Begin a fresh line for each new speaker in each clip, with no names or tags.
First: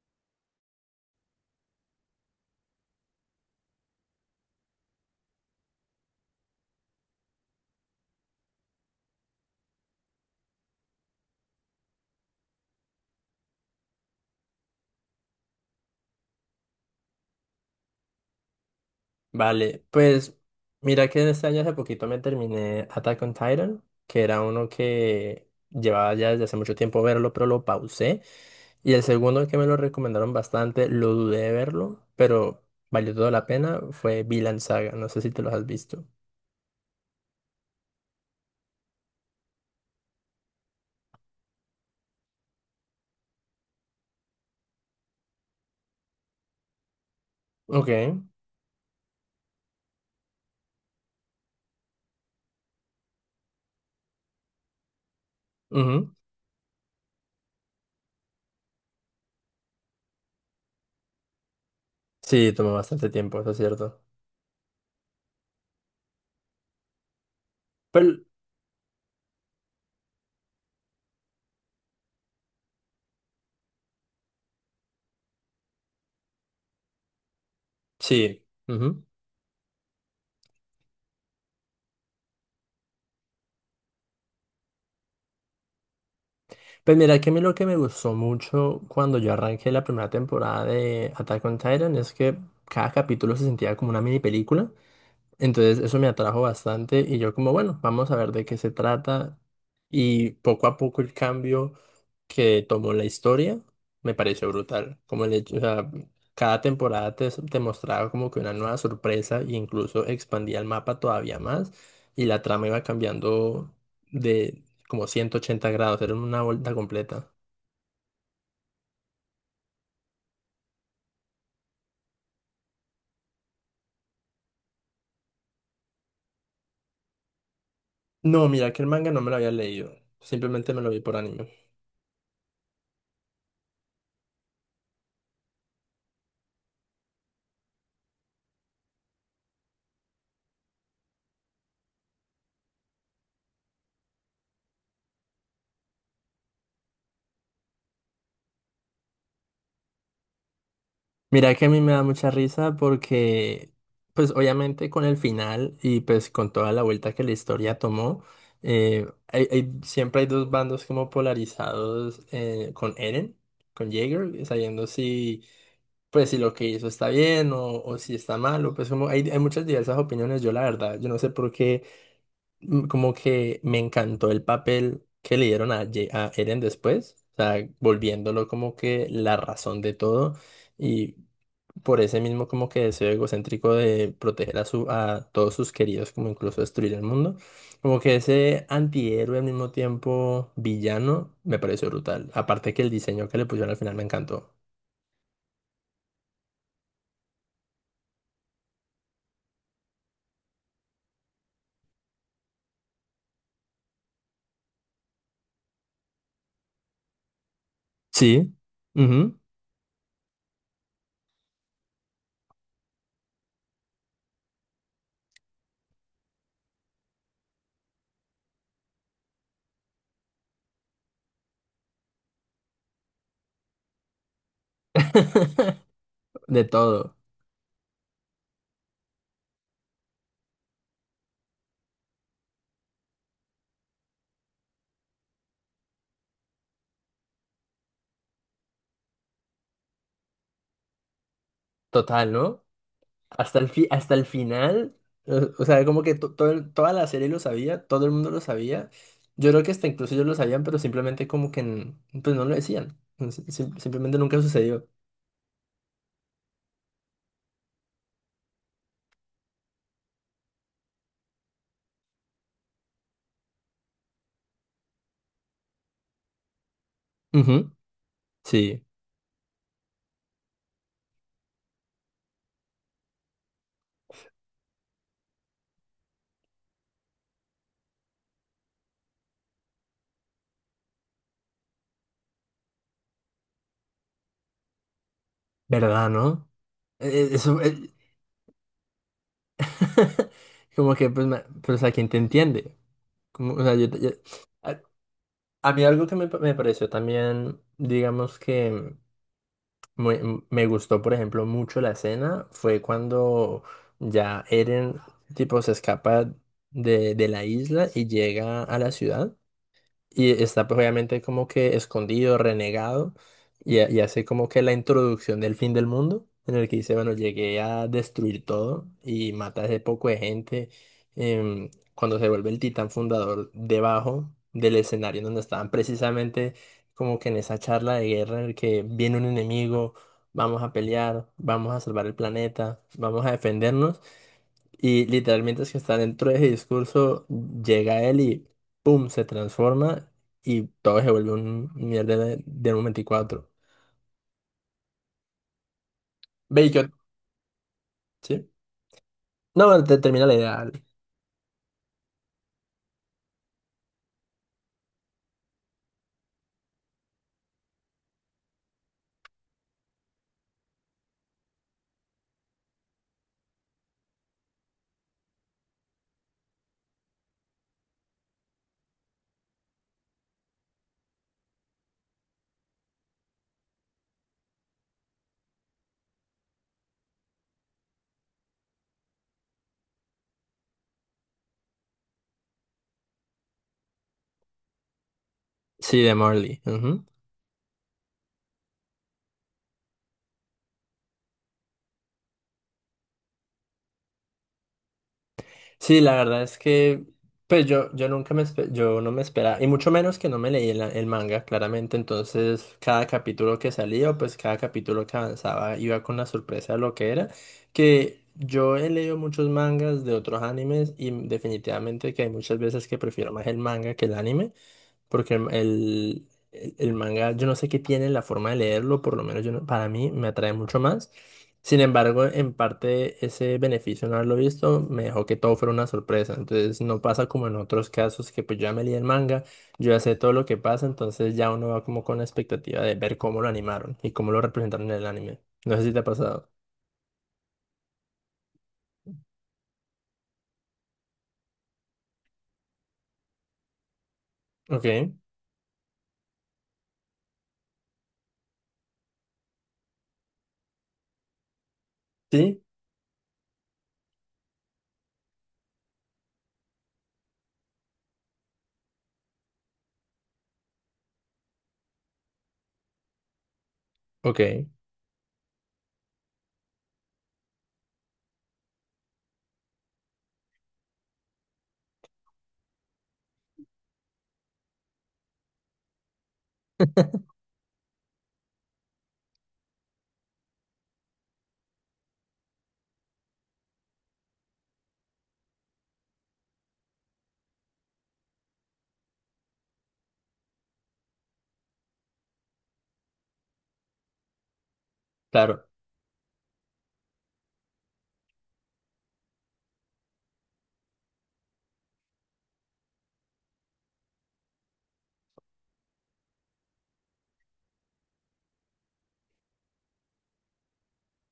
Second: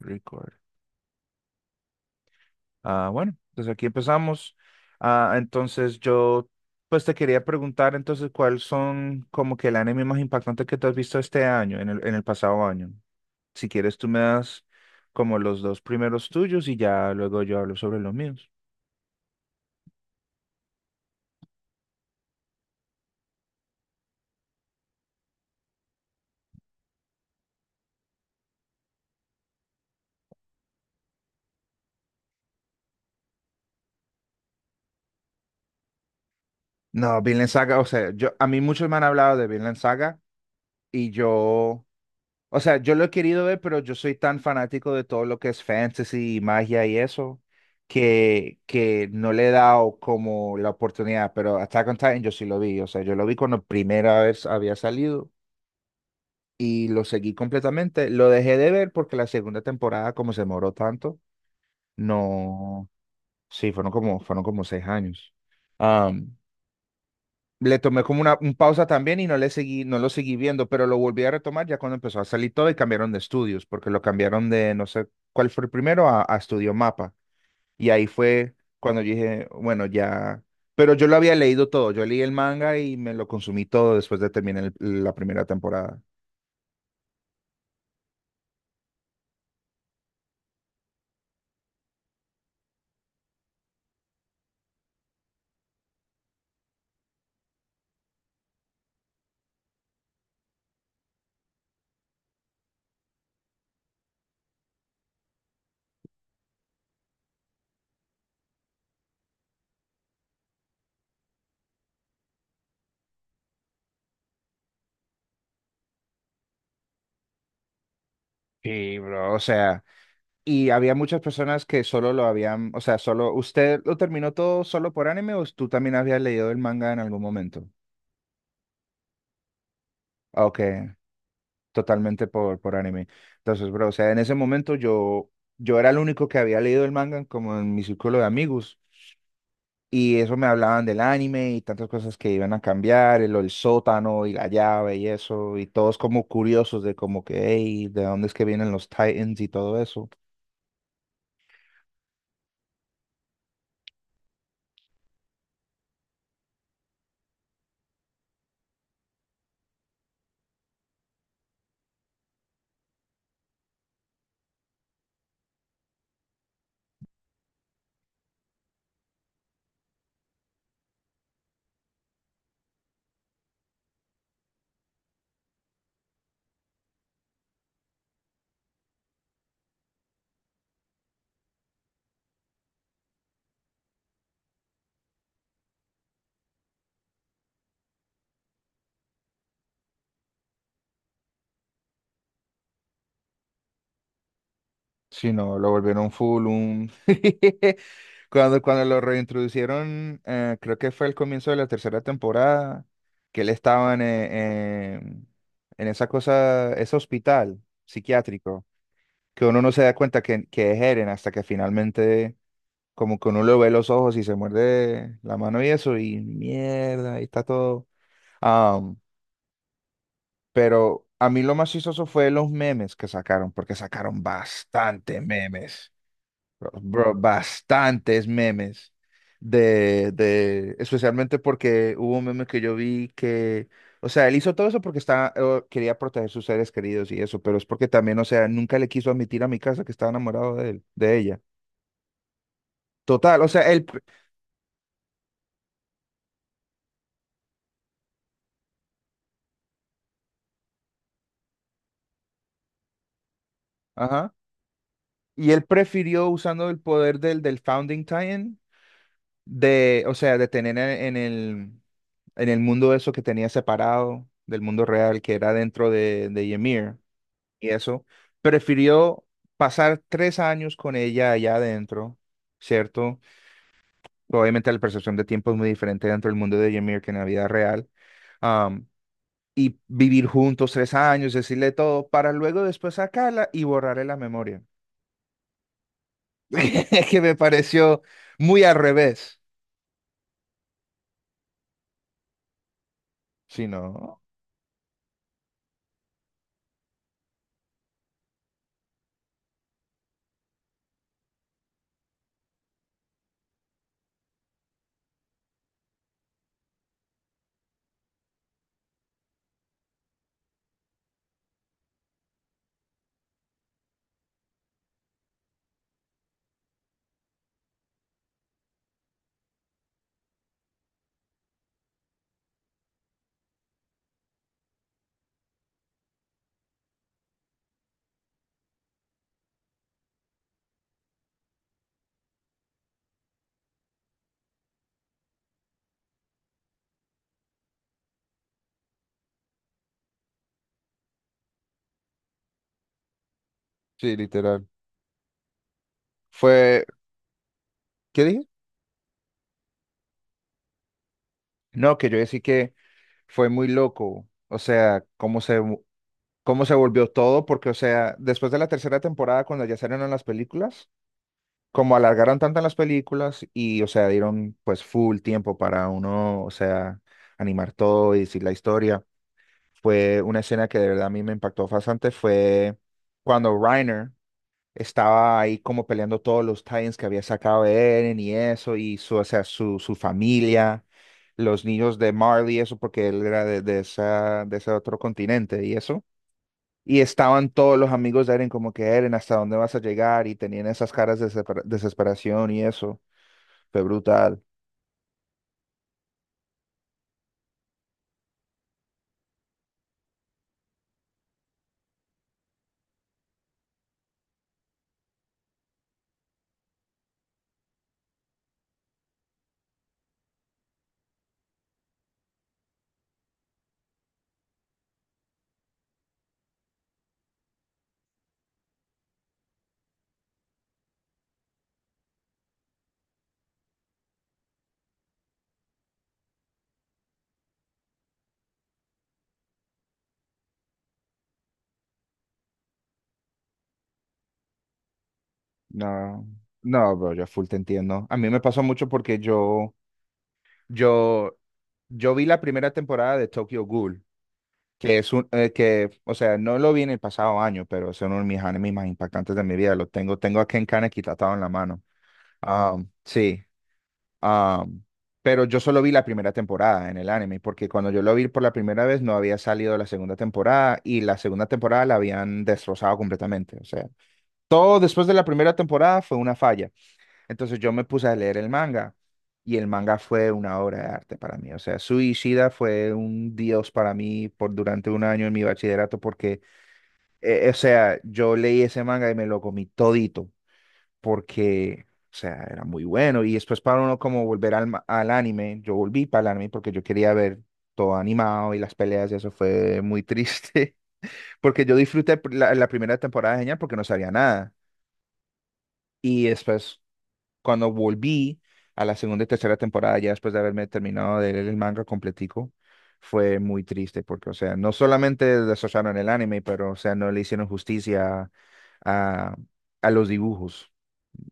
Record. Ah, bueno, entonces aquí empezamos. Ah, entonces yo, pues te quería preguntar entonces cuáles son como que el anime más impactante que te has visto este año, en el pasado año. Si quieres, tú me das como los dos primeros tuyos y ya luego yo hablo sobre los míos.
Vale, pues mira que este año hace poquito me terminé Attack on Titan, que era uno que llevaba ya desde hace mucho tiempo verlo, pero lo pausé. Y el segundo que me lo recomendaron bastante, lo dudé de verlo, pero valió toda la pena, fue Vinland Saga, no sé si te los has visto.
No, Vinland Saga, o sea, yo, a mí muchos me han hablado de Vinland Saga y yo. O sea, yo lo he querido ver, pero yo soy tan fanático de todo lo que es fantasy y magia y eso,
Ok,
que no le he dado como la oportunidad. Pero Attack on Titan yo sí lo vi. O sea, yo lo vi cuando primera vez había salido
ujú.
y lo seguí completamente. Lo dejé de ver porque la segunda temporada, como se demoró tanto,
Sí, tomó
no.
bastante tiempo, eso es
Sí, fueron
cierto.
como, fueron como 6 años. Le tomé
Pero
como una un pausa también y no lo seguí viendo, pero lo volví a retomar ya cuando empezó a salir todo y cambiaron de estudios, porque lo cambiaron de no sé cuál fue el primero a, Estudio Mapa. Y ahí
sí.
fue cuando
Ujú.
yo dije, bueno, ya. Pero yo lo había leído todo, yo leí el manga y me lo consumí todo después de terminar la primera temporada.
Pues mira que a mí lo que me gustó mucho cuando yo arranqué la primera temporada de Attack on Titan es que cada capítulo se sentía como una mini película. Entonces eso me atrajo bastante y yo como, bueno, vamos a ver de qué se trata. Y poco a poco el cambio que tomó la historia me pareció brutal. Como el hecho, o sea, cada temporada te mostraba como que una nueva sorpresa e incluso expandía el mapa todavía más y la trama iba cambiando de como 180 grados, era una vuelta completa.
Sí, bro, o sea, y había muchas personas que solo lo habían, o sea, solo, ¿usted lo terminó todo solo por anime o tú también habías leído el manga en algún momento?
No, mira que el manga no me lo había leído,
Ok.
simplemente me lo vi por anime.
Totalmente por anime. Entonces, bro, o sea, en ese momento yo era el único que había leído el manga como en mi círculo de amigos. Y eso me hablaban del anime y tantas cosas que iban a cambiar, el sótano y la llave y eso, y todos como curiosos de como que, hey, ¿de dónde es que vienen los Titans y todo eso?
Mira que a mí me da mucha risa porque, pues obviamente con el final y pues con toda la vuelta que la historia tomó, siempre hay dos bandos como polarizados, con Eren, con Jaeger, sabiendo si, pues si lo que hizo está bien o si está mal, o pues como hay muchas diversas opiniones, yo la verdad, yo no sé por qué. Como que me encantó el papel que le dieron a Eren después, o sea, volviéndolo como que la razón de todo y por ese mismo como que deseo egocéntrico de proteger a todos sus queridos, como incluso destruir el mundo, como que ese antihéroe al mismo tiempo villano me pareció brutal, aparte que el diseño que le pusieron al final me encantó.
Sí, no, lo volvieron full un. Cuando lo reintroducieron, creo que fue al comienzo de la tercera temporada, que él estaba en esa cosa, ese hospital
Sí.
psiquiátrico,
Ujú.
que uno no se da cuenta que es Eren hasta que finalmente como que uno le ve los ojos y se muerde la mano y eso, y mierda, ahí está todo. Am, pero a mí lo más chistoso fue los memes que sacaron, porque sacaron bastante memes.
De
Bro,
todo,
bastantes memes especialmente porque hubo un meme que yo vi que, o sea, él hizo todo eso porque estaba, quería proteger sus seres queridos y eso, pero es porque también, o sea, nunca le quiso admitir a mi casa que estaba enamorado de él, de ella.
total, ¿no?
Total, o
Hasta el
sea, él,
fi- hasta el final, o sea, como que toda la serie lo sabía, todo el mundo lo sabía. Yo creo que hasta incluso ellos lo sabían, pero simplemente como que pues no lo decían. Simplemente
ajá,
nunca sucedió.
y él prefirió usando el poder del Founding Time, de, o sea, de tener en el mundo eso que tenía separado del mundo real, que era dentro de Ymir. Y
Ujú.
eso,
Sí,
prefirió pasar 3 años con ella allá adentro, ¿cierto? Obviamente la percepción de tiempo es muy diferente dentro del mundo de Ymir que en la vida real. am, y vivir juntos 3 años, decirle todo, para luego después sacarla y borrarle la memoria.
¿verdad, no?
Que me
Eso,
pareció muy al revés.
como que pues, pues a quién te entiende. Como, o
Sí,
sea,
no.
a, a mí algo que me pareció también, digamos que... Muy- me gustó, por ejemplo, mucho la escena. Fue cuando ya Eren, tipo, se escapa de la isla y llega a la ciudad. Y está pues obviamente como que escondido, renegado, y hace como que la introducción del fin del mundo, en el que dice, bueno, llegué a destruir todo y mata a ese poco de gente. Cuando se vuelve el titán fundador debajo del escenario en donde estaban precisamente como que en esa charla de guerra en el que viene un enemigo, vamos a pelear, vamos a salvar el planeta, vamos a defendernos. Y literalmente es que está dentro de ese discurso, llega él pum, se transforma y todo se vuelve un mierda de un 24.
Sí, literal.
Ve,
Fue, ¿qué dije?
¿sí? No, bueno, te termina la idea. Dale.
No, que yo decía que fue muy loco. O sea, cómo se volvió todo, porque, o sea, después de la tercera temporada, cuando ya salieron las películas, como alargaron tanto en las películas y, o sea, dieron pues full tiempo para uno, o sea, animar todo y decir la historia, fue una escena que de verdad a mí me impactó bastante, fue cuando Reiner estaba ahí como peleando todos los tie que había sacado Eren y eso, y su, o sea, su familia. Los niños de Marley, eso porque él era de ese otro continente y
Sí,
eso.
de Morley.
Y
Ujú.
estaban todos los amigos de Eren como que Eren, ¿hasta dónde vas a llegar? Y tenían esas caras de desesperación y eso. Fue brutal.
Sí, la verdad es que, pues yo nunca yo no me esperaba, y mucho menos que no me leí el manga, claramente. Entonces, cada capítulo que salía, o pues cada capítulo que avanzaba, iba con la sorpresa de lo que era. Que yo he leído muchos mangas de otros animes, y definitivamente que hay muchas veces que prefiero más el manga que el anime. Porque el manga, yo no sé qué tiene la forma de leerlo, por lo menos yo no- para mí me atrae mucho más. Sin embargo, en parte ese beneficio no haberlo visto me dejó que todo fuera una sorpresa. Entonces no pasa como en otros casos que pues yo ya me leí el manga, yo ya sé todo lo que pasa, entonces ya uno va como con la expectativa de ver cómo lo animaron y cómo lo representaron en el anime. No sé si te ha
No,
pasado.
no, bro, yo full te entiendo. A mí me pasó mucho porque yo, yo vi la primera temporada de Tokyo Ghoul,
Ok,
que es un, que, o sea, no lo vi en el pasado año, pero es uno de mis animes más impactantes de mi vida. Tengo a Ken Kaneki tatuado en la mano.
sí,
Ah, sí. Am, pero yo solo vi la primera temporada en el anime, porque cuando yo lo vi por la primera vez no había salido la segunda temporada y la segunda temporada la habían destrozado completamente. O sea,
ok,
todo después de la primera temporada fue una falla. Entonces yo me puse a leer el manga y el manga fue una obra de arte para mí. O sea, Suicida fue un dios para mí por durante un año en mi bachillerato porque, o sea, yo leí ese manga y me lo comí todito porque, o sea, era muy bueno. Y después para uno como volver al anime, yo volví para el anime porque yo quería ver todo animado y las peleas y eso fue muy triste, porque yo disfruté la primera temporada de genial porque no sabía nada.
claro.
Y después, cuando volví a la segunda y tercera temporada, ya después de haberme terminado de leer el manga completico, fue muy triste porque, o sea, no solamente desocharon el anime, pero, o sea, no le hicieron justicia a, a los dibujos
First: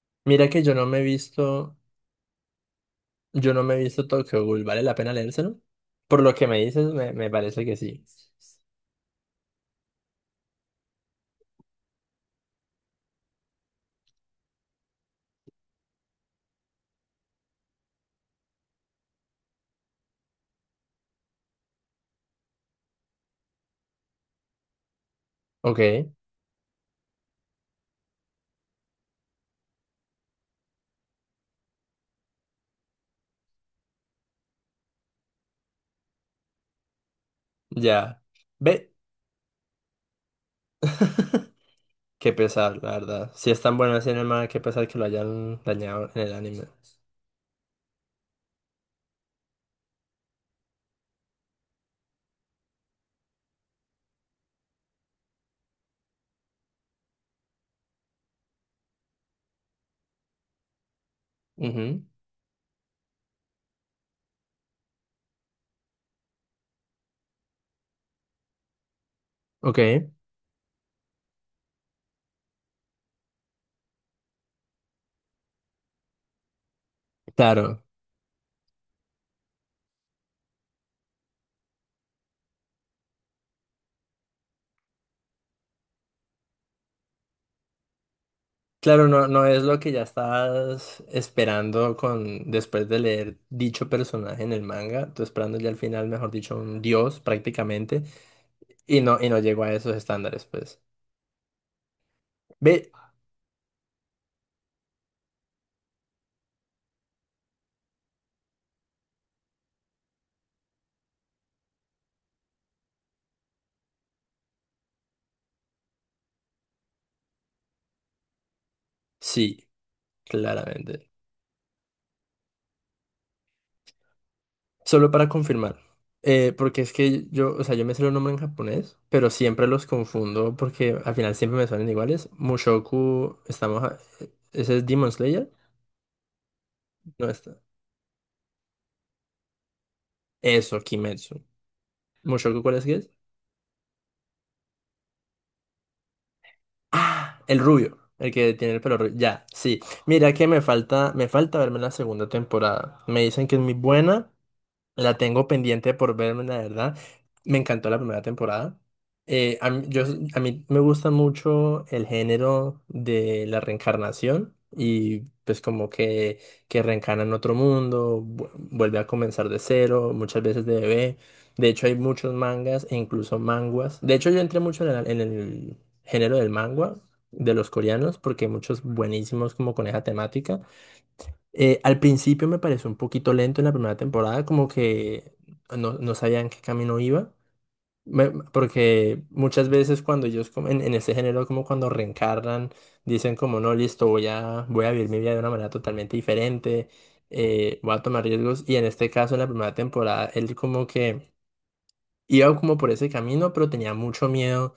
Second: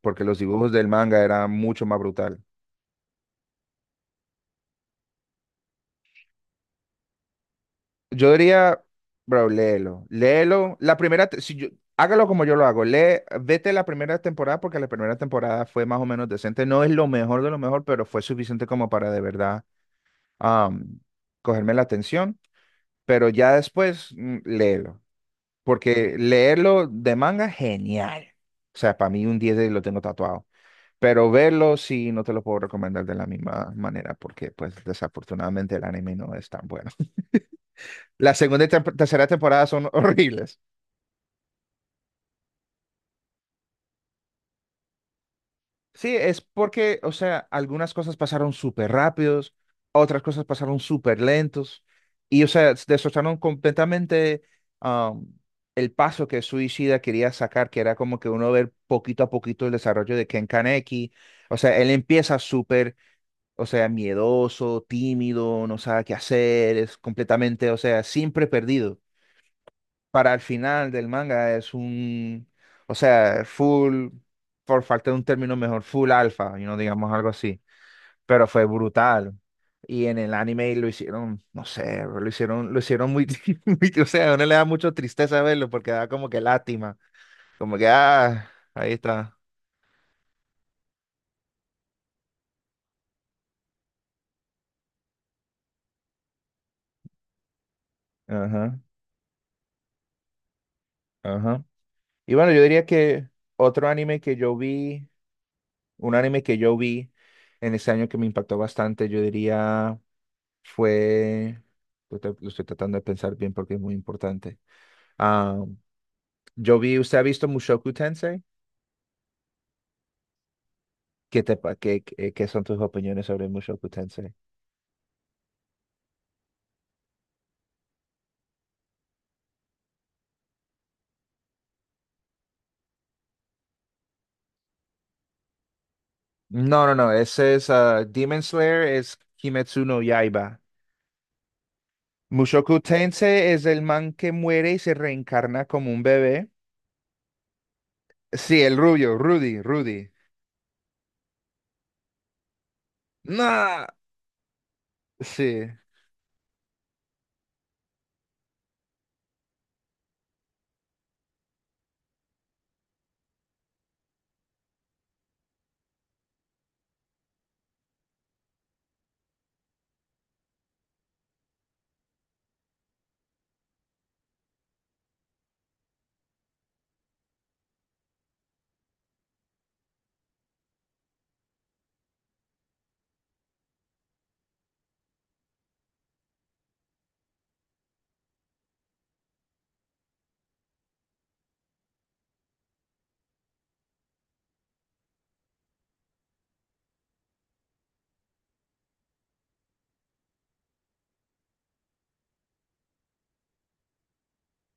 porque los
Mira que
dibujos
yo no
del
me he
manga eran
visto.
mucho más brutal.
Yo no me he visto Tokyo Ghoul, ¿vale la pena leérselo? Por lo que me dices, me parece que sí.
Yo diría, bro, léelo, léelo. La primera, si yo, hágalo como yo lo hago, lee, vete la primera temporada porque la primera temporada fue más o menos decente. No es lo mejor de lo mejor, pero fue suficiente como para de verdad am, cogerme la atención. Pero ya después, léelo,
Ok,
porque leerlo de manga, genial. O sea, para mí un 10 lo tengo tatuado. Pero verlo sí, no te lo puedo recomendar de la misma manera porque pues desafortunadamente el anime no es tan bueno.
ya.
La segunda y
Ve.
tercera temporada son horribles.
Qué pesar, la verdad. Si es tan bueno el cinema, qué pesar que lo hayan dañado
Sí,
en el
es
anime.
porque, o sea, algunas cosas pasaron súper rápidos, otras cosas pasaron súper lentos y, o sea, destrozaron completamente um, el paso que Suicida quería sacar, que era como que uno ver poquito a poquito el desarrollo de Ken Kaneki. O sea, él
Ujú.
empieza súper. O sea, miedoso, tímido, no sabe qué hacer, es completamente, o sea, siempre perdido.
Ok,
Para el final del manga es un, o sea, full, por falta de un término mejor, full alfa, y no digamos algo así.
claro.
Pero fue brutal. Y en el anime lo hicieron, no sé, bro, lo hicieron muy, muy. O sea, a uno le da mucho tristeza verlo porque da como que lástima, como que, ah, ahí
Claro, no,
está.
no es lo que ya estás esperando con después de leer dicho personaje en el manga. Tú esperando ya al final, mejor dicho, un dios prácticamente.
Ajá,
Y no llegó a esos estándares, pues.
ajá. Y bueno, yo diría
Ve,
que otro anime que yo vi. Un anime que yo vi en ese año que me impactó bastante, yo diría, fue, lo estoy tratando de pensar bien porque es muy importante. Ah, yo vi, ¿usted ha visto Mushoku Tensei?
sí, claramente.
¿Qué te, pa- qué, qué- qué son tus opiniones sobre Mushoku Tensei?
Solo para confirmar, porque es que yo, o sea, yo me sé los nombres en japonés, pero siempre los confundo porque al final siempre me salen iguales. Mushoku, estamos, ese es Demon Slayer,
No, no, no,
no
ese
está.
es ah, Demon Slayer, es Kimetsu no Yaiba.
Eso, Kimetsu. Mushoku,
Mushoku
¿cuál es que es?
Tensei es el man que muere y se reencarna como un bebé.
Ah, el rubio, el que
Sí,
tiene
el
el pelo rubio.
rubio,
Ya,
Rudy,
sí.
Rudy.
Mira que me falta verme la segunda temporada. Me dicen que es muy
¡Nah!
buena. La tengo
Sí.
pendiente por verme, la verdad. Me encantó la primera temporada. Eh, a mí, yo, a mí me gusta mucho el género de la reencarnación y pues como que reencarna en otro mundo, vuelve a comenzar de cero, muchas veces de bebé. De hecho hay muchos mangas e incluso manguas. De hecho yo entré mucho en el género del mangua de los coreanos porque hay muchos buenísimos como con esa temática. Al principio me pareció un poquito lento en la primera temporada, como que no, no sabían qué camino iba. Porque muchas veces cuando ellos como en este género, como cuando reencarnan, dicen como no, listo, voy a vivir mi vida de una manera totalmente diferente, voy a tomar riesgos, y en este caso en la primera temporada él como que iba como por ese camino, pero tenía mucho miedo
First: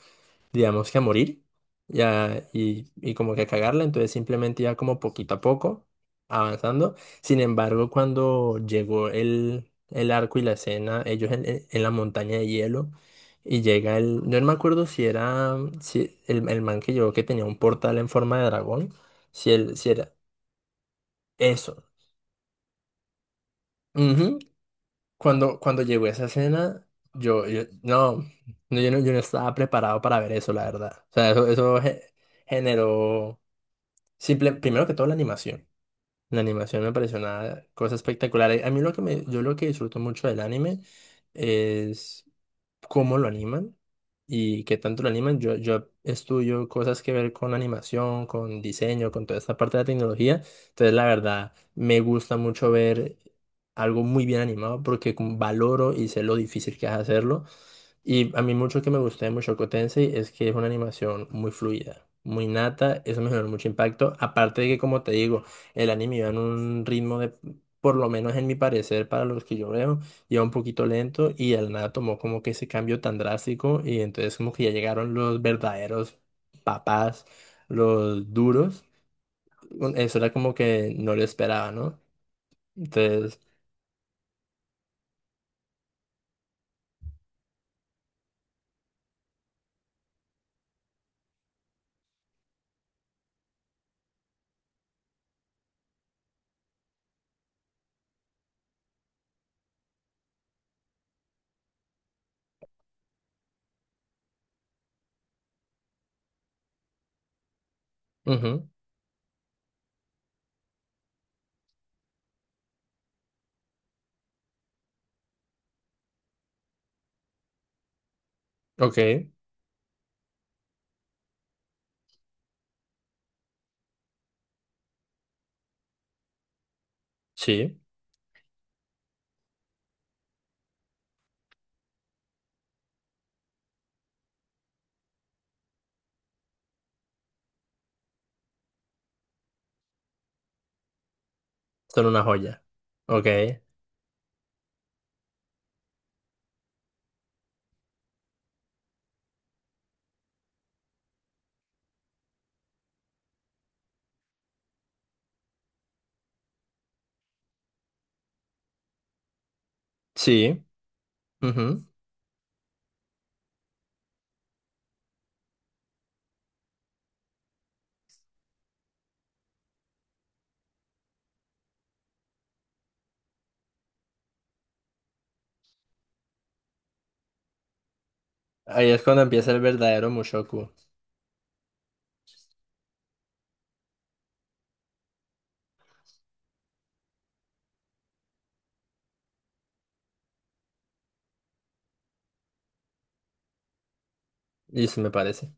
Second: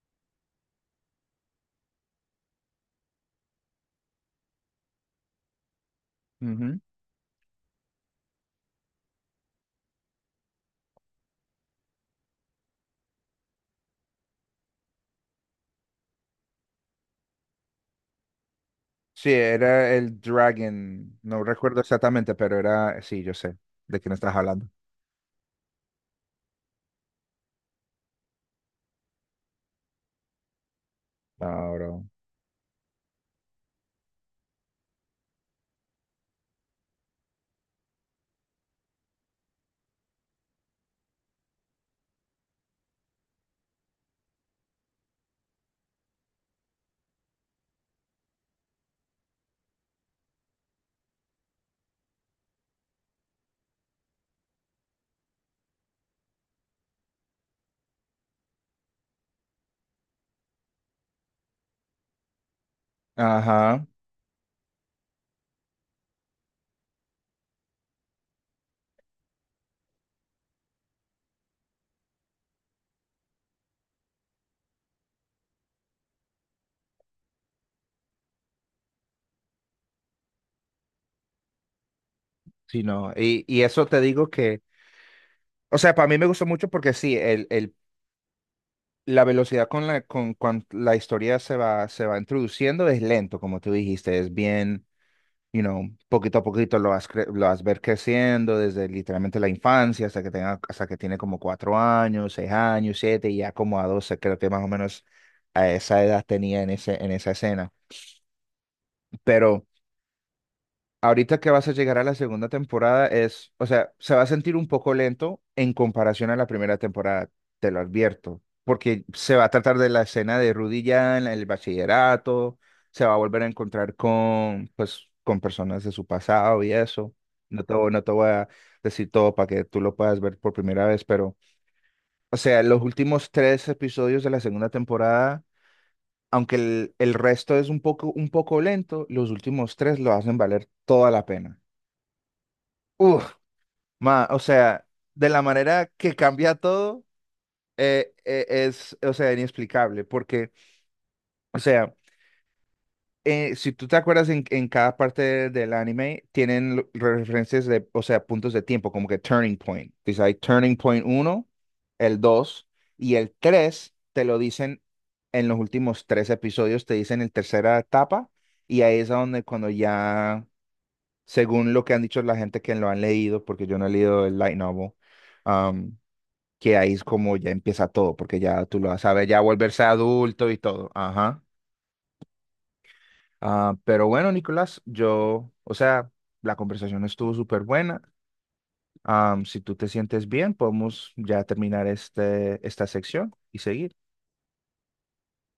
digamos que a morir ya, y como que a cagarla, entonces simplemente iba como poquito a poco avanzando. Sin embargo, cuando llegó el arco y la escena, ellos en la montaña de hielo, y llega el, yo no me acuerdo si era si el man que llegó que tenía un portal en forma de dragón,
Sí,
si, él, si
era
era
el Dragon. No recuerdo
eso.
exactamente, pero era. Sí, yo sé de quién estás
Ujú.
hablando.
Cuando llegó esa escena, no, no, yo no estaba preparado para ver eso, la verdad. O sea, eso,
Ah,
eso generó. Simple, primero que todo la animación. La animación me pareció una cosa espectacular. A mí lo que yo lo que disfruto mucho del anime es cómo lo animan y qué tanto lo animan. Yo estudio cosas que ver con animación, con diseño, con toda esta parte de la tecnología. Entonces, la verdad, me gusta mucho ver algo muy bien animado porque como valoro y sé lo difícil que es hacerlo. Y a mí mucho que me gustó de Mushoku Tensei es que es una animación muy fluida, muy nata, eso me generó mucho
ajá.
impacto. Aparte de que, como te digo, el anime iba en un ritmo de, por lo menos en mi parecer, para los que yo veo, iba un poquito lento y al nada tomó como que ese cambio tan drástico y entonces como que ya llegaron los verdaderos papás, los duros. Eso era como que no lo esperaba, ¿no?
Sí, no.
Entonces,
Y eso te digo que. O sea, para mí me gustó mucho porque sí, la velocidad con la historia se va introduciendo es lento, como tú dijiste. Es bien. you know, Poquito a poquito lo vas ver creciendo desde literalmente la infancia hasta que tenga, hasta que tiene como 4 años, 6 años, 7, y ya como a 12, creo que más o menos a esa edad tenía en ese, en esa escena.
ujú,
Pero ahorita que vas a llegar a la segunda temporada es, o sea, se va a sentir un poco lento en comparación a la primera temporada, te lo advierto, porque
ok,
se va a tratar de la escena de Rudy ya en el bachillerato, se va a volver a encontrar con, pues, con personas de su pasado y eso. No te,
sí,
voy- no te voy a decir todo para que tú lo puedas ver por primera vez, pero, o sea, los últimos tres episodios de la segunda temporada, aunque el resto es un poco lento, los últimos tres lo hacen valer toda la pena.
son una joya. Ok,
Uf, ma, o sea, de la manera que cambia todo, es, o sea, inexplicable, porque, o sea, si tú te acuerdas, en cada parte del anime tienen referencias de, o sea, puntos de tiempo, como que turning point. Dice, hay
sí.
turning point uno,
Ujú.
el 2 y el 3 te lo dicen en los últimos tres episodios, te dicen el tercera etapa y ahí es a donde cuando ya, según lo que han dicho la gente que lo han leído, porque yo no he leído el light novel, um, que ahí es como ya empieza todo, porque ya tú
Ahí
lo
es cuando
sabes, ya
empieza el
volverse
verdadero
adulto y
Mushoku,
todo. Ajá. Ah, pero bueno, Nicolás, yo, o sea, la conversación estuvo súper buena. Am, si tú te sientes bien, podemos ya terminar este, esta sección y seguir.
y eso me parece.